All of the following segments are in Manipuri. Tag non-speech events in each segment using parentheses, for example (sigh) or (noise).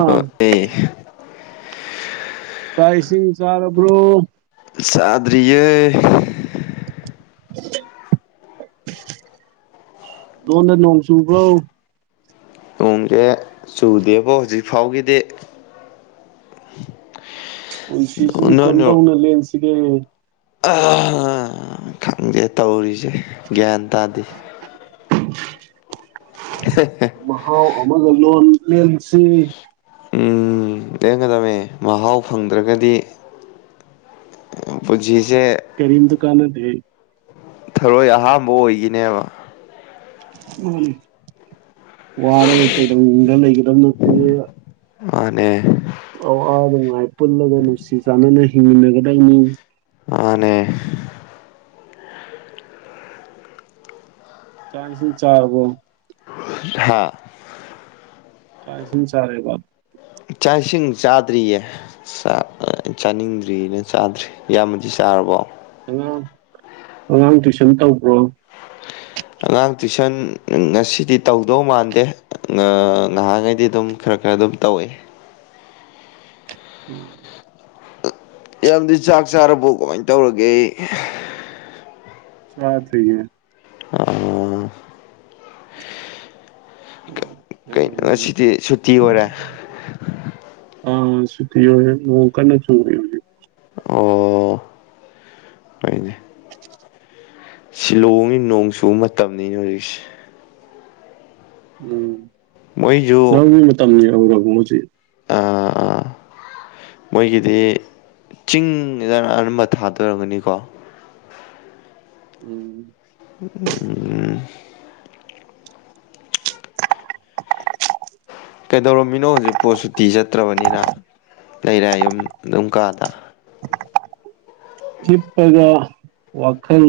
ꯑꯥ ꯆꯥꯛ ꯏꯁꯤꯡ ꯆꯥꯔꯕ꯭ꯔꯣ ꯆꯥꯗ꯭ꯔꯤꯌꯦ ꯗꯣꯟꯗ ꯅꯣꯡ ꯆꯨꯕ꯭ꯔꯣ ꯅꯣꯡꯖꯦ ꯆꯨꯗꯦꯕꯣ ꯍꯧꯖꯤꯛ ꯐꯥꯎꯒꯤꯗꯤ ꯄꯟꯁꯤꯁꯤꯕꯨ ꯀꯝꯗꯧꯅ ꯂꯦꯟꯁꯤꯒꯦ ꯑꯥ ꯈꯪꯗꯦ ꯇꯧꯔꯤꯖꯦ ꯒ꯭ꯌꯥꯟ ꯇꯥꯗꯦ (unintelligible) ꯃꯍꯥꯎ ꯑꯃꯒ ꯂꯣꯟ ꯂꯦꯟꯁꯤ ꯎꯝ ꯂꯦꯡꯒꯗꯕꯅꯦ ꯃꯍꯥꯎ ꯐꯪꯗ꯭ꯔꯒꯗꯤ ꯄꯨꯟꯁꯤꯁꯦ ꯀꯔꯤꯝꯇꯥ ꯀꯥꯟꯅꯗꯦ ꯊꯔꯣꯏ ꯑꯍꯥꯝꯕ ꯑꯣꯏꯒꯤꯅꯦꯕ ꯃꯥꯅꯤ ꯋꯥꯔꯒ ꯀꯩꯗꯧꯅꯨꯡꯗ ꯂꯩꯒꯗꯕ ꯅꯠꯇꯦ ꯃꯥꯅꯦ ꯑꯋꯥ ꯅꯨꯡꯉꯥꯏ ꯄꯨꯜꯂꯒ ꯅꯨꯡꯁꯤ ꯆꯥꯟꯅꯅ ꯍꯤꯡꯃꯤꯟꯅꯒꯗꯕꯅꯤ ꯃꯥꯅꯦ ꯆꯥꯛ ꯏꯁꯤꯡ ꯆꯥꯔꯕꯣ ꯍꯥꯥ ꯆꯥꯛ ꯏꯁꯤꯡ ꯆꯥꯔꯦꯕ ꯆꯥꯛ ꯏꯁꯤꯡ ꯆꯥꯗ꯭ꯔꯤꯌꯦ ꯆꯥꯛꯀ ꯑꯩ ꯆꯥꯅꯤꯡꯗ꯭ꯔꯤꯅ ꯆꯥꯗ꯭ꯔꯤ ꯏꯌꯥꯝꯕꯗꯤ ꯆꯥꯔꯕꯣ ꯑꯉꯥꯡ ꯑꯉꯥꯡ ꯇꯨꯏꯁꯟ ꯇꯧꯕ꯭ꯔꯣ ꯑꯉꯥꯡ ꯇꯨꯏꯁꯟ ꯉꯁꯤꯗꯤ ꯇꯧꯗꯧ ꯃꯥꯟꯗꯦ ꯉ ꯅꯍꯥꯟꯈꯩꯗꯤ ꯑꯗꯨꯝ ꯈꯔ__ ꯈꯔ ꯑꯗꯨꯝ ꯇꯧꯋꯦ ꯎꯝ ꯑꯦꯜꯗꯤ ꯆꯥꯛ ꯆꯥꯔꯕ ꯀꯃꯥꯏꯅ ꯇꯧꯔꯒꯦ (unintelligible) ꯆꯥꯗ꯭ꯔꯤꯌꯦ ꯑꯩꯅ ꯂꯩꯔꯝꯕꯅꯦ ꯉꯁꯤꯗꯤ ꯁꯨꯇꯤ ꯑꯣꯏꯔꯦ ꯑ ꯁꯨꯇꯤ ꯑꯣꯏꯔꯦ ꯅꯣꯡ ꯀꯟꯅ ꯆꯨꯔꯤ ꯍꯧꯖꯤꯛ ꯑꯣ ꯂꯩꯅꯤ ꯁꯤꯂꯣꯡꯗꯤ ꯅꯣꯡ ꯆꯨꯕ ꯃꯇꯝꯅꯤꯅꯦ ꯍꯧꯖꯤꯛꯁꯤ ꯎꯝ ꯃꯣꯏꯁꯨ ꯂꯧꯒꯤ ꯃꯇꯝ ꯌꯧꯔꯕꯣ ꯍꯧꯖꯤꯛ ꯃꯣꯏꯒꯤꯗꯤ ꯆꯤꯡꯗ ꯑꯅꯝꯕ ꯊꯥꯗꯣꯏ ꯑꯣꯏꯔꯝꯒꯅꯤꯀꯣ ꯎꯝ (unintelligible) ꯀꯩꯗꯧꯔꯝꯃꯤꯅꯣ ꯍꯧꯖꯤꯛꯄꯨ ꯁꯨꯇꯤ ꯆꯠꯇ꯭ꯔꯕꯅꯤꯅ ꯂꯩꯔꯦ ꯌꯨꯝ ꯑꯗꯨꯝ ꯀꯥꯗ ꯍꯤꯞꯄꯒ ꯋꯥꯈꯜ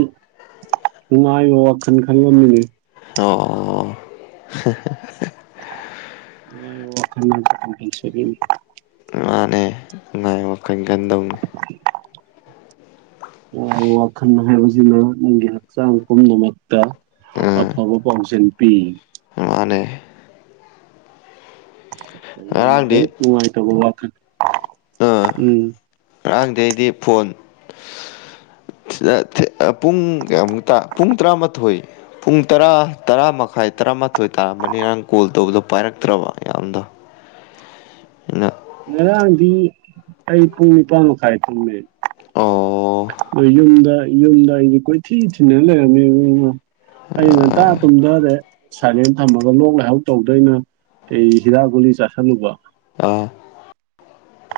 ꯅꯨꯡꯉꯥꯏꯕ ꯋꯥꯈꯜ ꯈꯜꯂꯝꯃꯤꯅꯦ ꯑꯣ (unintelligible) ꯅꯨꯡꯉꯥꯏꯕ ꯋꯥꯈꯜ (unintelligible) ꯃꯥꯅꯦ ꯅꯨꯡꯉꯥꯏꯕ ꯋꯥꯈꯜ ꯈꯟꯗꯧꯅꯤ (unintelligible) ꯅꯨꯡꯉꯥꯏꯕ ꯋꯥꯈꯜ ꯍꯥꯏꯕꯖꯤꯅ ꯅꯪꯒꯤ ꯍꯛꯆꯥꯡ ꯄꯨꯝꯅꯃꯛꯇ ꯑꯥ ꯑꯐꯕ ꯄꯥꯎꯖꯦꯜ ꯄꯤ ꯃꯥꯅꯦ ꯀꯩꯒꯨꯝꯕ ꯉꯔꯥꯡꯗꯤ ꯍꯦꯛ ꯅꯨꯡꯉꯥꯏꯇꯕ ꯋꯥꯈꯟ (unintelligible) ꯉꯔꯥꯡꯗꯩꯗꯤ ꯐꯣꯟ ꯄꯨꯡ ꯀꯌꯥꯃꯨꯛꯇꯥ ꯄꯨꯡ ꯇꯔꯥꯃꯥꯊꯣꯏ ꯄꯨꯡ ꯇꯔꯥ ꯇꯔꯥ ꯃꯈꯥꯏ ꯇꯔꯥꯃꯥꯊꯣꯏ ꯇꯥꯔꯝꯃꯅꯤ ꯉꯔꯥꯡ ꯀꯣꯜ ꯇꯧꯕꯗꯣ ꯄꯥꯏꯔꯛꯇ꯭꯭ꯔꯕ ꯌꯥꯝꯗꯣ (inaudible) ꯅꯥ ꯉꯔꯥꯡꯗꯤ ꯑꯩꯨ ꯄꯨꯡ ꯅꯤꯄꯥꯟ ꯃꯈꯥꯏ ꯇꯨꯝꯃꯦ ꯑꯣ ꯌꯨꯝꯗ ꯌꯨꯝꯗ ꯑꯩꯖꯦ ꯀꯣꯏꯊꯤ ꯊꯤꯅ ꯂꯩꯔꯝꯃꯦ (unintelligible) ꯑꯩ ꯉꯟꯇꯥ ꯑꯥ ꯇꯨꯝꯗꯥꯔꯦ ꯁꯥꯏꯂꯦꯟ ꯊꯝꯃꯒ ꯂꯣꯛ ꯂꯥꯏꯍꯧ ꯇꯧꯗꯣꯏꯅ ꯑꯩ ꯍꯤꯗꯥꯛ ꯒꯨꯂꯤ ꯆꯥꯁꯟꯂꯨꯕ ꯑꯣ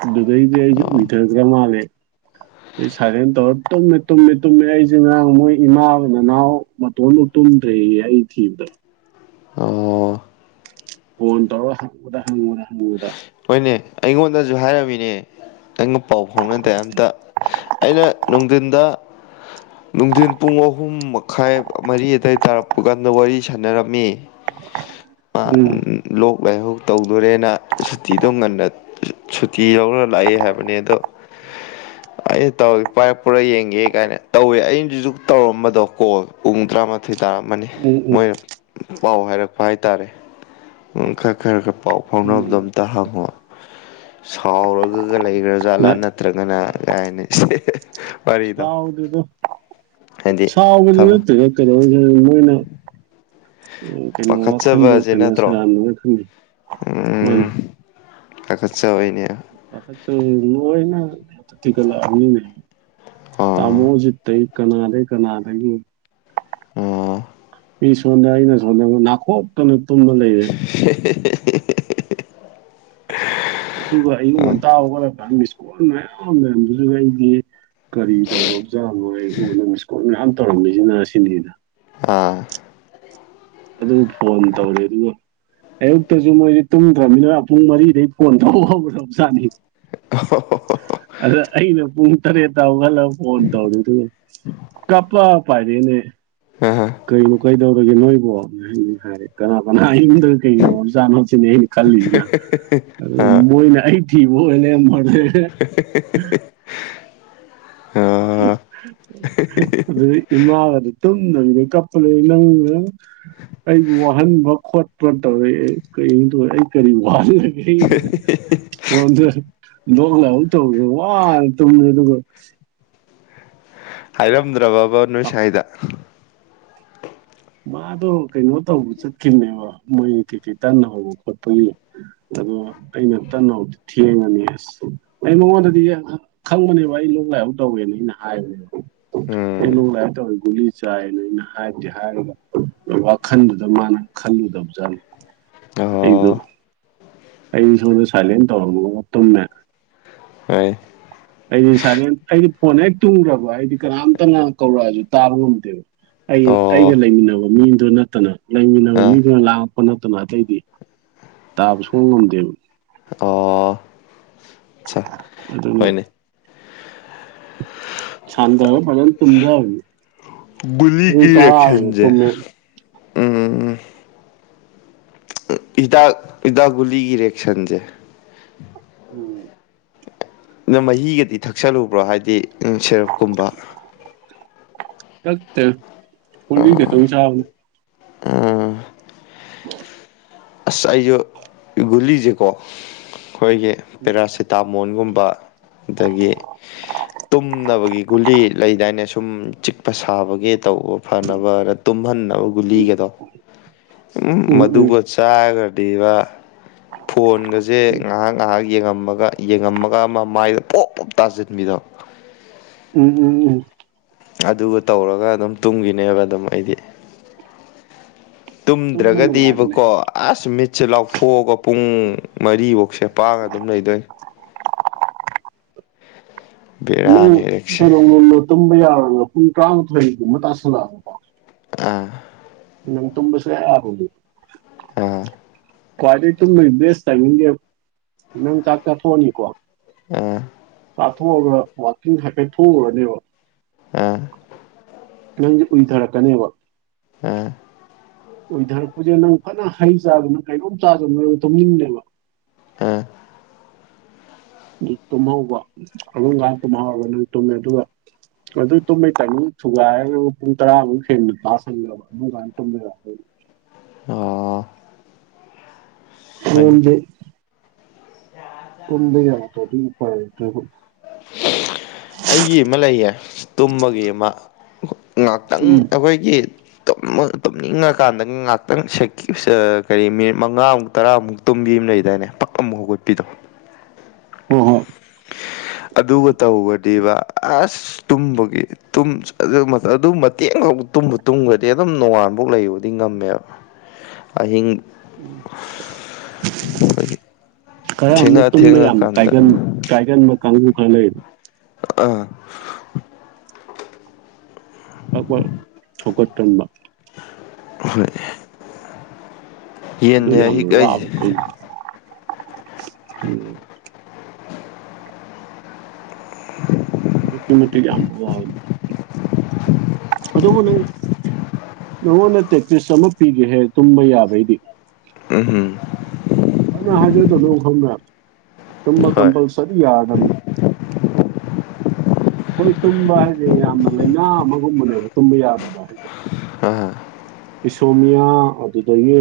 ꯑꯗꯨꯗꯩꯗꯤ ꯑꯩꯖꯦ ꯎꯏꯗꯒ꯭ꯔ ꯃꯥꯜꯂꯦ ꯑꯩ ꯁꯥꯏꯂꯦꯟ ꯇꯧꯔꯥ ꯇꯨꯝꯃꯦ ꯇꯨꯝꯃꯦ ꯇꯨꯝꯃꯦ ꯑꯩꯖꯦ ꯉꯔꯥꯡ ꯃꯣꯏ ꯏꯃꯥ ꯅꯅꯥꯎ ꯃꯇꯣꯝꯇꯥ ꯇꯨꯝꯗ꯭ꯔꯦꯌꯦ ꯑꯩ ꯊꯤꯕꯗ ꯑꯣ ꯀꯣꯟ ꯇꯧꯔꯥ ꯍꯪꯕꯗ ꯍꯪꯕꯗ ꯍꯪꯕꯗ ꯍꯣꯏꯅꯦ ꯑꯩꯉꯣꯟꯗꯖꯨ ꯍꯥꯏꯔꯝꯃꯤꯅꯦ ꯑꯩꯒ ꯄꯥꯎ ꯐꯥꯎꯅꯗꯦ ꯑꯝꯇ ꯑꯩꯅ ꯅꯨꯡꯗꯤꯟꯗ ꯅꯨꯡꯗꯤꯟ ꯄꯨꯡ ꯑꯍꯨꯝ ꯃꯈꯥꯏ ꯃꯔꯤ ꯑꯗꯥꯏ ꯇꯥꯔꯛ ꯄꯨꯀꯥꯟꯗ ꯋꯥꯔꯤ ꯁꯥꯟꯅꯔꯝꯃꯤ ꯑꯥ ꯎꯝ ꯂꯣꯛ ꯂꯥꯏꯍꯧ ꯇꯧꯗꯣꯔꯦꯅ ꯁꯨꯇꯤꯗꯣ ꯉꯟꯅ ꯁꯨꯇꯤ ꯂꯧꯔ ꯂꯥꯛꯑꯦ ꯍꯥꯏꯕꯅꯤ ꯑꯗꯣ ꯑꯩꯅ ꯇꯧꯋꯤ ꯄꯥꯏꯔꯛꯄ꯭ꯔꯥ ꯌꯦꯡꯒꯦ ꯀꯥꯏꯅ ꯇꯧꯋꯦ ꯑꯩꯅꯗꯨꯁꯨ ꯇꯧꯔꯝꯕꯗꯣ ꯀꯣꯜ ꯄꯨꯡ ꯇꯔꯥꯃꯥꯊꯣꯏ ꯇꯥꯔꯝꯃꯅꯤ ꯎꯝ ꯎꯝ ꯃꯣꯏ ꯄꯥꯎ ꯍꯥꯏꯔꯛꯄ ꯍꯥꯏꯇꯥꯔꯦ ꯈꯔ ꯈꯔ ꯈꯔ ꯄꯥꯎ ꯐꯥꯎꯅꯕꯗꯣ ꯎꯝ ꯇꯍꯪꯉꯣ ꯁꯥꯎꯔꯒꯒ ꯂꯩꯒ꯭ꯔ ꯖꯥꯠꯂꯥ ꯅ ꯅꯠꯇ꯭ꯔꯒꯅ ꯀꯥꯏꯅꯦ ꯁꯥꯎꯗꯦꯗ ꯍꯥꯏꯗꯤ ꯁꯥꯎꯅꯗꯤ ꯊꯕꯛ ꯅꯠꯇꯦꯍꯦ ꯀꯩꯗꯧꯕꯩꯅꯣ ꯃꯣꯏꯅ ꯎ ꯀꯩꯅꯣ ꯋꯥꯈꯟꯗꯣ ꯄꯥꯈꯠꯆꯕꯁꯦ ꯀꯩꯅꯣ ꯅꯠꯇ꯭ꯔꯣ ꯁꯦꯔꯥꯟꯅꯅ ꯈꯟꯒ꯭ꯔꯦ ꯃꯥꯟꯅꯦ ꯄꯥꯈꯠꯆꯕꯩꯅꯦ ꯄꯥꯈꯠꯆꯕꯒ ꯂꯣꯢꯅ (unintelligible) ꯑꯥ ꯇꯥꯃꯣ ꯖꯤꯠꯇꯩ ꯀꯅꯥꯗꯩ ꯀꯅꯥꯗꯩ ꯎꯝ ꯃꯤ ꯁꯣꯟꯗ ꯑꯩꯅ ꯁꯣꯟꯗ ꯅꯥꯈꯣꯛꯇꯅ ꯇꯨꯝꯃ ꯂꯩꯔꯦ (inaudible) ꯑꯗꯨꯒ ꯑꯌꯨꯛ ꯉꯟꯇꯥ ꯍꯧꯒꯠꯂꯛꯀꯥꯟꯗ ꯃꯤꯁꯀꯣꯜ ꯃꯌꯥꯝ ꯂꯩꯔꯝꯕꯗꯨꯗ ꯑꯩꯗꯤ ꯀꯔꯤ ꯗꯧꯔꯕꯖꯥꯠꯅꯣ ꯑꯩꯉꯣꯟꯗ ꯃꯤꯁꯀꯣꯜ ꯃꯌꯥꯝ ꯇꯧꯔꯝꯃꯤꯖꯤꯅ ꯁꯤꯅꯤꯗ ꯑꯥ ꯑꯗꯨ ꯐꯣꯟ ꯇꯧꯔꯦ ꯑꯗꯨꯒ ꯑꯌꯨꯛꯇꯁꯨ ꯃꯣꯏꯗꯤ ꯇꯨꯝꯗ꯭ꯔꯕꯅꯤꯅ ꯄꯨꯡ ꯃꯔꯤꯗꯩ ꯐꯣꯟ ꯇꯧꯕ ꯍꯧꯔꯕꯖꯥꯠꯅꯤ (inaudible) ꯑꯗ ꯑꯩꯅ ꯄꯨꯡ ꯇꯔꯦꯠꯇ ꯍꯧꯒꯠꯂ ꯐꯣꯟ ꯇꯧꯔꯦ ꯑꯗꯨꯒ ꯀꯥꯞꯄ ꯄꯥꯏꯔꯛꯑꯦꯅꯦ ꯑꯥ ꯑꯥ ꯀꯩꯅꯣ ꯀꯩꯗꯧꯔꯒꯦ ꯅꯣꯏꯕꯣ (inaudible) ꯍꯥꯏꯔꯦ ꯀꯅꯥ ꯀꯅꯥ ꯏꯃꯨꯡꯗ ꯀꯩ ꯗꯧꯔꯖꯥꯠꯅꯣ ꯁꯤꯅꯦ ꯑꯩꯅ ꯈꯜꯂꯤꯁꯤꯅ ꯑꯗꯨꯒ ꯃꯣꯏꯅ ꯑꯩ ꯊꯤꯕ ꯑꯣꯢꯕ ꯂꯩꯔꯝꯕꯗꯨꯅꯦ (inaudible) ꯑꯥ ꯑꯗꯨꯗꯩ ꯏꯃꯥꯒꯗ ꯇꯨꯝꯗꯕꯤ ꯀꯞꯄ ꯂꯩ ꯅꯪꯅ ꯑꯩꯕꯨ ꯋꯥꯍꯟꯕ ꯈꯣꯠꯄ ꯇꯧꯔꯦ ꯀꯔꯤꯅꯣ ꯊꯧꯔꯤꯖꯦ ꯑꯩꯅ ꯀꯔꯤ ꯋꯥꯍꯜꯒꯦ ꯁꯣꯝꯗ ꯂꯣꯛ ꯂꯥꯢꯍꯧ ꯇꯧꯔꯨꯕ ꯋꯥꯅ ꯇꯨꯝꯃꯦ ꯑꯗꯨꯒ ꯍꯥꯏꯔꯝꯗ꯭ꯔꯕꯕ ꯅꯣꯏ ꯁꯥꯏꯗ ꯃꯥꯗꯣ ꯀꯩꯅꯣ ꯇꯧꯕ ꯆꯠꯈꯤꯕꯅꯦꯕ ꯃꯣꯏ ꯀꯩꯀꯩ ꯇꯟ ꯍꯧꯕ ꯈꯣꯠꯄꯒꯤ ꯑꯗꯣ ꯑꯩꯅ ꯇꯟ ꯍꯧꯗꯣ ꯊꯦꯡꯉꯅꯤ ꯑꯁ ꯑꯩꯉꯣꯟꯗꯗꯤ ꯈꯪꯕꯅꯦꯕ ꯑꯩ ꯂꯣꯛ ꯂꯥꯏꯍꯧ ꯇꯧꯋꯦꯅ ꯑꯩꯅ ꯍꯥꯏꯕꯅꯦꯕ ꯎꯝ ꯑꯩꯅ ꯂꯣꯛ ꯂꯥꯢꯍꯧ ꯊꯧꯋꯤ ꯒꯨꯜꯂꯤ ꯆꯥꯢꯅ ꯍꯥꯢꯕꯨꯗꯤ ꯍꯥꯢꯔꯤꯕ ꯋꯥꯈꯟꯗꯨꯗ ꯃꯥꯅ ꯈꯜꯂꯨꯗꯕꯖꯥꯠꯅꯤ ꯑꯩꯗꯨ ꯑꯣ ꯑꯩꯖꯨ ꯁꯣꯟꯗ ꯁꯥꯢꯂꯦꯟ ꯇꯧꯔꯝꯃꯒ ꯇꯨꯝꯃꯦ ꯍꯣꯏ ꯑꯩꯗꯤ ꯁꯥꯂꯦꯟ ꯑꯩꯗꯤ ꯐꯣꯟ ꯍꯦꯛ ꯇꯨꯝꯈ꯭ꯔꯕ ꯑꯩꯗꯤ ꯀꯅꯥꯝꯇꯅ ꯀꯧꯔꯛꯑꯁꯨ ꯇꯥꯕ ꯉꯝꯗꯦꯕ ꯑꯩ ꯑꯣ ꯑꯩꯒ ꯂꯩꯃꯤꯟꯅꯕ ꯃꯤꯗꯨ ꯅꯠꯇꯅ ꯂꯩꯃꯤꯟꯅꯕ ꯑ ꯃꯤꯗꯨꯅ ꯂꯥꯡꯉꯛꯄ ꯅꯠꯇꯅ ꯑꯇꯩꯗꯤ ꯇꯥꯕ ꯁꯨꯡꯉꯝ ꯉꯝꯗꯦꯕ ꯑꯣ ꯑꯠꯆꯥ ꯑꯗꯨꯅꯤ ꯍꯣꯏꯅꯦ ꯁꯥꯟꯗꯔ ꯐꯖꯅ ꯊꯨꯝꯗꯕꯅꯦ ꯄꯨꯡ ꯒꯨꯂꯤꯒꯤ ꯇꯥꯔꯥ ꯍꯦꯟꯅ ꯔꯤꯌꯦꯛꯁꯟꯁꯦ ꯇꯨꯝꯃꯦ ꯎꯝ ꯍꯤꯗꯥꯛ ꯍꯤꯗꯥꯛ ꯒꯨꯂꯤꯒꯤ ꯔꯤꯑꯦꯛꯁꯟꯖꯦ ꯎꯝ ꯅꯪ ꯃꯍꯤꯒꯗꯤ ꯊꯛꯆꯜꯂꯨꯕ꯭ꯔꯣ ꯍꯥꯏꯗꯤ ꯁꯦꯔꯞꯀꯨꯝꯕ ꯊꯛꯊꯦ ꯒꯨꯂꯤ ꯈꯤꯛꯇꯪ ꯆꯥꯕꯅꯤ ꯑꯁ ꯑꯩꯁꯨ ꯒꯨꯂꯤꯁꯦꯀꯣ ꯈꯣꯏꯒꯤ ꯄꯦꯔꯥꯁꯤꯠ ꯇꯥꯃꯣꯜ ꯒꯨꯝꯕ ꯑꯗꯒꯤ ꯇꯨꯝꯅꯕꯒꯤ ꯒꯨꯂꯤ ꯂꯩꯗꯥꯏꯅ ꯁꯨꯝ ꯆꯤꯛꯄ ꯁꯥꯕꯒꯤ ꯇꯧꯕ ꯐꯅꯕꯅ ꯇꯨꯝꯍꯟꯅꯕ ꯒꯨꯂꯤꯒꯗꯣ ꯎꯝ ꯃꯗꯨꯒ ꯆꯥꯔꯒꯗꯤꯕ ꯐꯣꯟꯒꯁꯦ ꯉꯥꯏꯍꯥꯛ ꯉꯥꯏꯍꯥꯛ ꯌꯦꯡꯉꯝꯃꯒ ꯌꯦꯡꯉꯝꯃꯒ ꯑꯃ ꯃꯥꯏꯗ ꯄꯣꯞ ꯄꯣꯞ ꯇꯥꯁꯤꯟꯕꯤꯗꯣ ꯎꯝ ꯎꯝ ꯎꯝ ꯑꯗꯨꯒ ꯇꯧꯔꯒ ꯑꯗꯨꯝ ꯇꯨꯝꯈꯤꯅꯦꯕ ꯑꯗꯨꯝ ꯑꯩꯗꯤ ꯇꯨꯝꯕ ꯅꯨꯡꯉꯥꯏꯕꯅꯦ ꯇꯨꯝꯗ꯭ꯔꯒꯗꯤꯕꯀꯣ ꯑꯁ ꯃꯤꯠ ꯃꯤꯠꯁꯦ ꯂꯥꯎꯊꯣꯛꯑꯒ ꯄꯨꯡ ꯃꯔꯤꯐꯧꯁꯦ ꯄꯥꯡꯉ ꯑꯗꯨꯝ ꯂꯩꯗꯣꯏꯅꯤ ꯅꯪ ꯕꯦꯔꯥꯅꯦ ꯑꯦꯔꯤꯛꯁꯦ ꯀꯩꯅꯣ (inaudible) ꯅꯗ ꯇꯨꯝꯕ ꯌꯥꯔꯒ ꯄꯨꯡ ꯇꯔꯥꯃꯥꯊꯣꯏꯒꯨꯝꯕ ꯇꯥꯁꯜꯂꯛꯑꯕꯀꯣ ꯑꯥ ꯅ ꯇꯨꯝꯕ ꯁ ꯍꯥꯏꯒꯗꯤ (inaudible) ꯑꯥ ꯈꯋꯥꯢꯗꯒꯤ ꯇꯨꯝꯕꯒꯤ ꯇꯥꯢꯃꯤꯡꯗꯤꯒꯣ ꯑꯗꯨꯝ ꯆꯥꯛ ꯆꯥꯊꯣꯛꯑꯅꯤꯒꯣ ꯎꯝ ꯆꯥꯊꯣꯛꯑꯒ ꯋꯥꯛꯀꯤꯡ ꯍꯥꯏꯐꯦꯠ ꯊꯣꯛꯎꯔꯅꯦꯕ ꯎꯝ ꯅꯪꯁꯦ ꯎꯨꯏꯊꯔꯛꯀꯅꯦꯕ ꯎꯝ ꯑꯣꯏꯊꯔꯛꯄꯁꯦ ꯅꯪ ꯐꯅ ꯍꯩ ꯆꯔꯁꯨ ꯀꯩꯅꯣꯝ ꯆꯥꯁꯨꯅꯣ ꯇꯨꯝꯅꯤꯡꯗꯦꯕ ꯑ ꯇꯨꯝꯍꯧꯕ ꯑꯗꯨꯒꯥꯟ ꯇꯨꯝꯍꯧꯕ ꯅꯪ ꯇꯨꯝꯃꯦ ꯑꯗꯨꯒ ꯑꯗꯨ ꯇꯨꯝꯃꯦ ꯆꯅꯤꯨ ꯊꯨꯒꯥꯏ ꯄꯨꯡ ꯇꯔꯥꯃꯨꯛ ꯍꯦꯟꯅ ꯇꯥꯁꯟꯂꯕ ꯍꯥꯟ ꯇꯃꯦ (inaudible) ꯑꯣ ꯍꯣꯏꯅꯦ (inaudible) ꯇꯨꯝꯕ ꯌꯥꯔꯛꯇꯔꯗꯤ ꯎꯄꯥꯢ ꯂꯩꯇꯦ ꯑꯩꯒꯤ ꯑꯃ ꯂꯩꯌꯦ ꯇꯨꯝꯕꯒꯤ ꯑꯃ ꯉꯥꯛꯇꯪ ꯎꯝ ꯑꯩꯈꯣꯏꯒꯤ ꯇꯨꯝꯅꯤꯡꯉꯀꯥꯟꯗ ꯉꯥꯏꯍꯥꯛꯇꯪ ꯁ ꯀꯔꯤ ꯃꯤꯅꯤꯠ ꯃꯉꯥꯃꯨꯛ ꯇꯔꯥꯃꯨꯛ ꯇꯣꯝꯕꯤ ꯑꯃ ꯂꯩꯗꯥꯏꯅꯦ ꯄꯛ ꯑꯃꯨꯛ ꯍꯧꯒꯠꯄꯤꯗꯣ ꯍꯣꯏ ꯍꯣꯏ ꯑꯗꯨꯒ ꯇꯧꯕꯗꯤꯕ ꯑꯁ ꯇꯨꯝꯕꯒꯤ ꯑꯗꯨ ꯃꯇꯦꯡ ꯈ ꯇꯨꯝꯕ ꯇꯨꯝꯈ꯭ꯔꯗꯤ ꯑꯗꯨꯝ ꯅꯣꯡꯉꯥꯟꯐꯥꯎ ꯂꯩꯕꯗꯤ ꯉꯝꯃꯦꯕ ꯑꯍꯤꯡ ꯈꯔ ꯑꯃ ꯊꯦꯡꯉ ꯇꯨꯝꯕ ꯌꯥꯝꯅ ꯊꯦꯡꯉꯀꯥꯟꯗ ꯀꯥꯏꯒꯟ ꯀꯥꯏꯒꯟꯕ ꯀꯥꯡꯕꯨ ꯈꯔ ꯂꯩꯩꯕ ꯑꯥ ꯐꯥꯛ ꯐꯥꯛ ꯍꯧꯒꯠꯒꯥꯟꯕ ꯍꯣꯏ ꯑꯗꯨ ꯌꯦꯟꯅꯦ ꯌꯥꯝ ꯑꯍꯤꯛ ꯋꯥ ꯑꯩꯁꯦ ꯎꯝ (unintelligible) ꯀꯤꯃꯠꯇꯤ ꯀꯃ ꯋꯥ ꯑꯗꯣꯕꯨ ꯅꯪ (inaudible) ꯅꯪꯉꯣꯟꯗ ꯄ꯭ꯔꯦꯛꯇꯤꯁ ꯑꯃ ꯄꯤꯒꯦꯍꯦ ꯇꯨꯝꯕ ꯌꯥꯕꯩꯗꯤ ꯎꯝ ꯎꯝ ꯐꯅ ꯍꯥꯢꯖꯁꯨꯅꯣ ꯈꯪꯉꯕ ꯍꯣꯏ ꯀꯝꯄꯜꯁꯔꯤꯌꯥ ꯌꯥꯔꯗꯝꯅꯤ ꯍꯈꯣꯏ ꯇꯨꯝꯕ ꯍꯥꯏꯁꯦ ꯌꯥꯝꯅ ꯂꯥꯏꯅꯥ ꯑꯃꯒꯨꯝꯕꯅꯦꯕ ꯇꯨꯝꯕ ꯌꯥꯗꯕ ꯍꯥꯏꯁꯦ ꯑꯥ ꯏꯁꯣꯃꯤꯌꯥ ꯑꯗꯨꯗꯒꯤ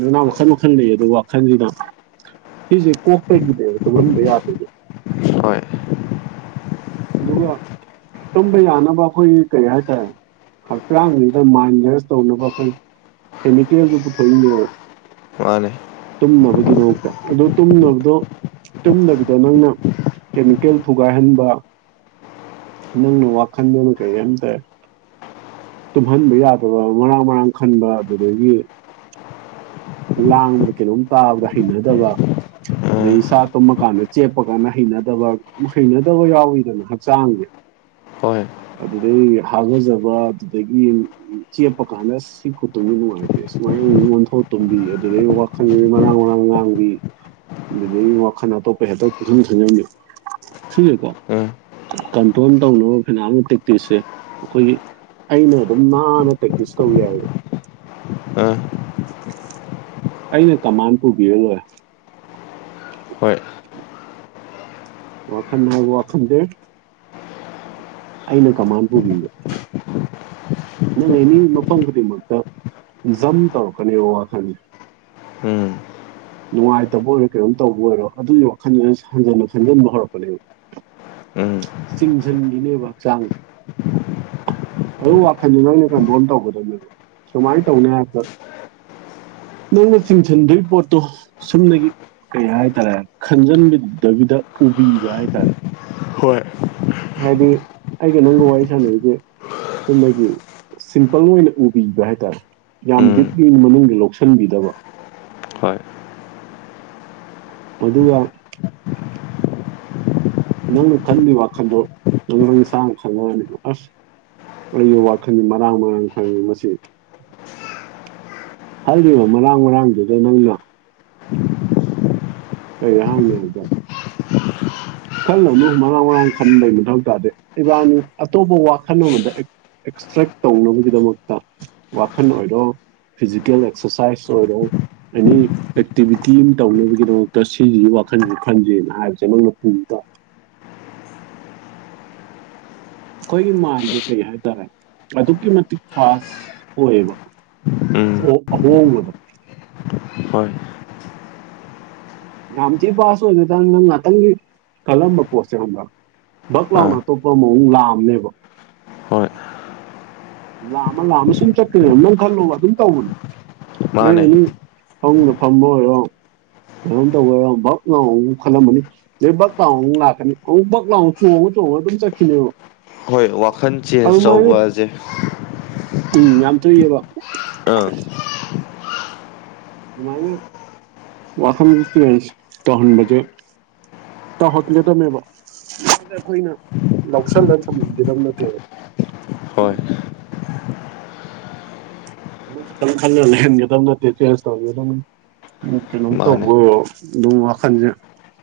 ꯂꯩꯅꯥ ꯃꯈꯜ ꯃꯈꯜ ꯂꯩ ꯑꯗꯨ ꯋꯥꯈꯜꯁꯤꯅ ꯁꯤꯁꯦ ꯀꯣꯛꯇꯒꯤꯅꯦꯕ ꯇꯨꯝꯍꯟꯕ ꯌꯥꯗꯔꯤꯗꯣ ꯍꯣꯏ ꯑꯗꯨꯒ ꯇꯨꯝꯕ ꯌꯥꯅꯕ ꯑꯩꯈꯣꯏ ꯀꯩ ꯍꯥꯏꯇꯥꯔꯦ ꯍꯛꯆꯥꯡꯗꯨꯗ ꯃꯥꯏꯟ ꯔꯦꯁ ꯇꯧꯅꯕ ꯑꯩꯈꯣꯏ ꯀꯦꯃꯤꯀꯦꯜꯗꯨ ꯄꯨꯊꯣꯏꯅꯦꯕ ꯃꯥꯅꯦ ꯇꯨꯝꯅꯕꯒꯤꯗꯃꯛꯇ ꯑꯗꯣ ꯇꯨꯝꯅꯕꯗꯣ ꯇꯨꯝꯅꯕꯗꯣ ꯅꯪꯅ ꯀꯦꯃꯤꯀꯦꯜ ꯊꯨꯒꯥꯏꯍꯟꯕ ꯅꯪꯅ ꯋꯥꯈꯟꯗꯨꯅ ꯀꯩ ꯑꯦꯝ ꯇ ꯇꯨꯝꯍꯟꯕ ꯌꯥꯗꯕ ꯃꯔꯥꯡ ꯃꯔꯥꯡ ꯈꯟꯕ ꯑꯗꯨꯗꯒꯤ ꯂꯥꯡꯕꯗ ꯀꯩꯅꯣꯝ ꯇꯥꯕꯗ ꯍꯩꯅꯗꯕ꯫ ꯑꯗꯩ ꯎꯝ ꯏꯁꯥ ꯇꯨꯝꯃ ꯀꯥꯟꯗ ꯆꯦꯞꯄ ꯀꯥꯟꯗ ꯍꯩꯅꯗꯕ ꯍꯩꯅꯗꯕ ꯌꯥꯎꯋꯤꯗꯅ ꯍꯛꯆꯥꯡꯖꯦ ꯍꯣꯏ ꯑꯗꯨꯗꯩ ꯍꯒꯖꯕ ꯑꯗꯨꯗꯒꯤ ꯎꯝ ꯆꯦꯞꯄ ꯀꯥꯟꯗ ꯁꯤ ꯈꯨꯇꯨꯝꯖꯤ ꯅꯨꯡꯉꯥꯏꯇꯦ ꯁꯨꯃꯥꯏ ꯃꯨꯛ ꯑꯣꯟꯊꯣꯛ ꯇꯨꯝꯕꯤ ꯑꯗꯨꯗꯩ ꯋꯥꯈꯜꯖ ꯃꯔꯥꯡ ꯃꯔꯥꯡ ꯂꯥꯡꯕꯤ ꯑꯗꯨꯗꯩ ꯋꯥꯈꯜ ꯑꯇꯣꯞꯄ ꯍꯦꯛꯇ ꯄꯨꯈꯟ ꯈꯟꯖꯟꯕꯤ ꯁꯤꯖꯦꯀꯣ ꯎꯝ ꯀꯟꯇ꯭ꯔꯣꯜ ꯇꯧꯅꯕ ꯐꯅꯥꯝ ꯇꯦꯛꯇꯤꯁ ꯁꯦ ꯑꯈꯣꯏꯒꯤ ꯑꯩꯅ ꯑꯗꯨꯝ ꯅꯥꯟꯅ ꯄ꯭ꯔꯦꯛꯇꯤꯁ ꯇꯧ ꯌꯥꯏꯕ꯫ ꯑ ꯑꯩꯅ ꯀꯃꯥꯟ ꯄꯨꯕꯤꯔ ꯂꯣꯏꯔꯦ ꯍꯣꯏ ꯋꯥꯈꯟ ꯍꯥꯏꯕ ꯋꯥꯈꯟꯗꯦ ꯑꯩꯅ ꯀꯃꯥꯟ ꯄꯨꯕꯤꯕ ꯅꯪ ꯑꯦꯅꯤ ꯃꯐꯝ ꯈꯨꯗꯤꯡꯃꯛꯇ ꯖꯝ ꯇꯧꯔꯛꯀꯅꯦꯕ ꯋꯥꯈꯜꯖꯦ꯫ ꯎꯝ ꯅꯨꯡꯉꯥꯏꯇꯕ ꯑꯣꯏꯔꯣ ꯀꯩꯅꯣꯝ ꯇꯧꯕ ꯑꯣꯏꯔꯣ ꯑꯗꯨꯏ ꯋꯥꯈꯜꯗꯨꯅ ꯍꯦꯟꯖꯟꯅꯥ ꯈꯟꯖꯟꯕ ꯍꯧꯔꯛꯄꯅꯦꯕ꯫ ꯎꯝ ꯆꯤꯡꯖꯟꯒꯤꯅꯦꯕ ꯍꯛꯆꯥꯡꯖꯦ ꯑꯗꯨ ꯋꯥꯈꯟꯗꯤ ꯅꯣꯏꯅ ꯀꯟꯇꯔꯣꯟ ꯇꯧꯒꯗꯕꯃꯦꯕ ꯀꯃꯥꯏ ꯇꯧꯅꯤ ꯍꯥꯏꯕꯗ ꯅꯪꯅ ꯆꯤꯡꯁꯤꯟꯗꯣꯏ ꯄꯣꯠꯇꯣ ꯁꯨꯝꯅꯒꯤ ꯀꯩ ꯍꯥꯏꯇꯥꯔꯦ ꯈꯟꯖꯟꯕꯤꯗꯕꯤꯗ ꯎꯕꯤꯕ ꯍꯥꯏꯇꯥꯔꯦ ꯍꯣꯏ ꯍꯥꯏꯗꯤ ꯑꯩꯒ ꯅꯪꯒ ꯋꯥꯔꯤ ꯁꯥꯟꯅꯩꯖꯦ ꯆꯨꯝꯅꯒꯤ ꯁꯤꯝꯄꯜ ꯑꯣꯏꯅ ꯎꯕꯤꯕ ꯍꯥꯏꯇꯥꯔꯦ ꯌꯥꯝ ꯎꯝ ꯗꯤꯞꯂꯤ ꯃꯅꯨꯡꯗꯤ ꯂꯧꯁꯤꯟꯕꯤꯗꯕ꯫ ꯍꯣꯏ ꯑꯗꯨꯒ ꯅꯪꯅ ꯈꯟꯕꯩ ꯋꯥꯈꯜꯗꯣ ꯅꯪ ꯅꯁꯥꯅ ꯈꯜꯂꯣ ꯍꯥꯏꯅꯦꯕ ꯑꯁ ꯑꯩꯒꯤ ꯋꯥꯈꯜꯅꯤ ꯃꯔꯥꯡ ꯃꯔꯥꯡ ꯈꯜꯂꯤ ꯃꯁꯤ ꯈꯜꯂꯤꯕ ꯃꯔꯥꯡ ꯃꯔꯥꯡꯗꯨꯗ ꯅꯪꯅ ꯀꯩ ꯍꯥꯌꯅꯤ ꯍꯥꯌꯕꯗ ꯈꯜꯂꯅꯨ ꯃꯔꯥꯡ ꯃꯔꯥꯡ ꯈꯟꯕꯩ ꯃꯊꯧ ꯇꯥꯗꯦ ꯏꯕꯥꯅꯤ ꯑꯇꯣꯞꯄ ꯋꯥꯈꯜ ꯑꯃꯗ ꯑꯦꯛꯁꯇ꯭ꯔꯦꯛ ꯇꯧꯅꯕꯒꯤꯗꯃꯛꯇ ꯋꯥꯈꯜ ꯑꯣꯏꯔꯣ ꯐꯤꯖꯤꯀꯦꯜ ꯑꯦꯛꯁꯔꯁꯥꯏꯁ ꯑꯣꯏꯔꯣ ꯑꯦꯅꯤ ꯑꯦꯛꯇꯤꯚꯤꯇꯤ ꯑꯃ ꯇꯧꯅꯕꯒꯤꯗꯃꯛ ꯇꯣ ꯁꯤꯖꯤꯒꯤ ꯋꯥꯈꯟꯖꯦ ꯈꯟꯖꯦꯅ ꯍꯥꯏꯕꯖꯦ ꯅꯪꯅ ꯄꯨꯇꯥꯝ ꯑꯩꯈꯣꯏꯒꯤ ꯃꯥꯏꯟꯖꯦ ꯀꯩ ꯍꯥꯏꯇꯥꯔꯦ ꯑꯗꯨꯛꯀꯤ ꯃꯇꯤꯛ ꯐꯥꯁ ꯑꯣꯏꯕ ꯎꯝ ꯑꯣꯛ ꯑꯍꯣꯡꯕꯗꯣ ꯍꯣꯏ ꯌꯥꯝ ꯊꯤ ꯕꯥꯁ ꯑꯣꯏꯒꯔꯥꯖꯥꯅꯤ ꯅꯪ ꯉꯥꯛꯇꯪꯒꯤ ꯈꯜꯂꯝꯕ ꯄꯣꯠꯁꯦ ꯈꯪꯕꯔꯥ ꯕꯛ ꯂꯥꯎꯅ ꯑꯥ ꯑꯇꯣꯞꯄ ꯑꯃ ꯑꯃꯨꯛ ꯂꯥꯝꯅꯦꯕ꯫ ꯍꯣꯏ ꯂꯥꯝꯃ ꯂꯥꯝꯃ ꯁꯨꯝ ꯆꯠꯀꯅꯦꯕ ꯅꯪ ꯈꯜꯂꯨꯕ ꯑꯗꯨꯝ ꯇꯧꯕꯅꯦ ꯅꯣꯏ ꯃꯥꯅꯦ ꯑꯦꯅꯤ ꯐꯃꯨꯡꯗ ꯐꯝꯕ ꯑꯣꯏꯔꯣ ꯀꯩꯅꯣꯝ ꯇꯧꯕ ꯑꯣꯏꯔꯣ ꯚꯛ ꯂꯥꯎꯅ ꯑꯃꯨꯛ ꯈꯜꯂꯝꯃꯅꯤ꯫ ꯑꯗꯩꯩ ꯕꯛ ꯂꯥꯎ ꯃꯨꯛ ꯂꯥꯛꯀꯅꯤ ꯑꯃꯨꯛ ꯕꯛ ꯂꯥꯎ ꯆꯣꯡꯉ ꯆꯣꯡꯉꯒ ꯑꯗꯨꯝ ꯆꯠꯈꯤꯅꯦꯕ꯫ ꯍꯣꯏ ꯋꯥꯈꯜ ꯆꯦꯟꯖ ꯑꯗꯨꯃꯥꯏꯅ ꯇꯧꯕꯖꯦ꯫ ꯎꯝ ꯌꯥꯝ ꯊꯨꯏꯌꯦꯕ ꯑꯥ ꯑꯗꯨꯃꯥꯏꯅ ꯋꯥꯈꯜ ꯆꯦꯟꯖ ꯇꯧꯍꯟꯕꯖꯦ꯫ ꯇꯧꯍꯟꯒꯗꯃꯦꯕ ꯑꯈꯣꯏꯅ ꯂꯧꯁꯜꯂ ꯊꯝꯍꯟꯒꯗꯝ ꯅꯠꯇꯦꯕ꯫ ꯍꯣꯏ ꯑꯃ ꯈꯇꯪ ꯈꯜꯂ ꯂꯩꯍꯟꯒꯗꯝ ꯅꯠꯇꯦ ꯆꯦꯟꯁ ꯇꯧꯍꯟꯒꯗꯝ ꯗꯨꯝ ꯀꯩꯅꯣꯝ ꯃꯥꯅꯦ ꯇꯧꯕ ꯑꯣꯏꯔꯣ ꯑꯗꯨꯝ ꯋꯥꯈꯟꯖꯦ꯫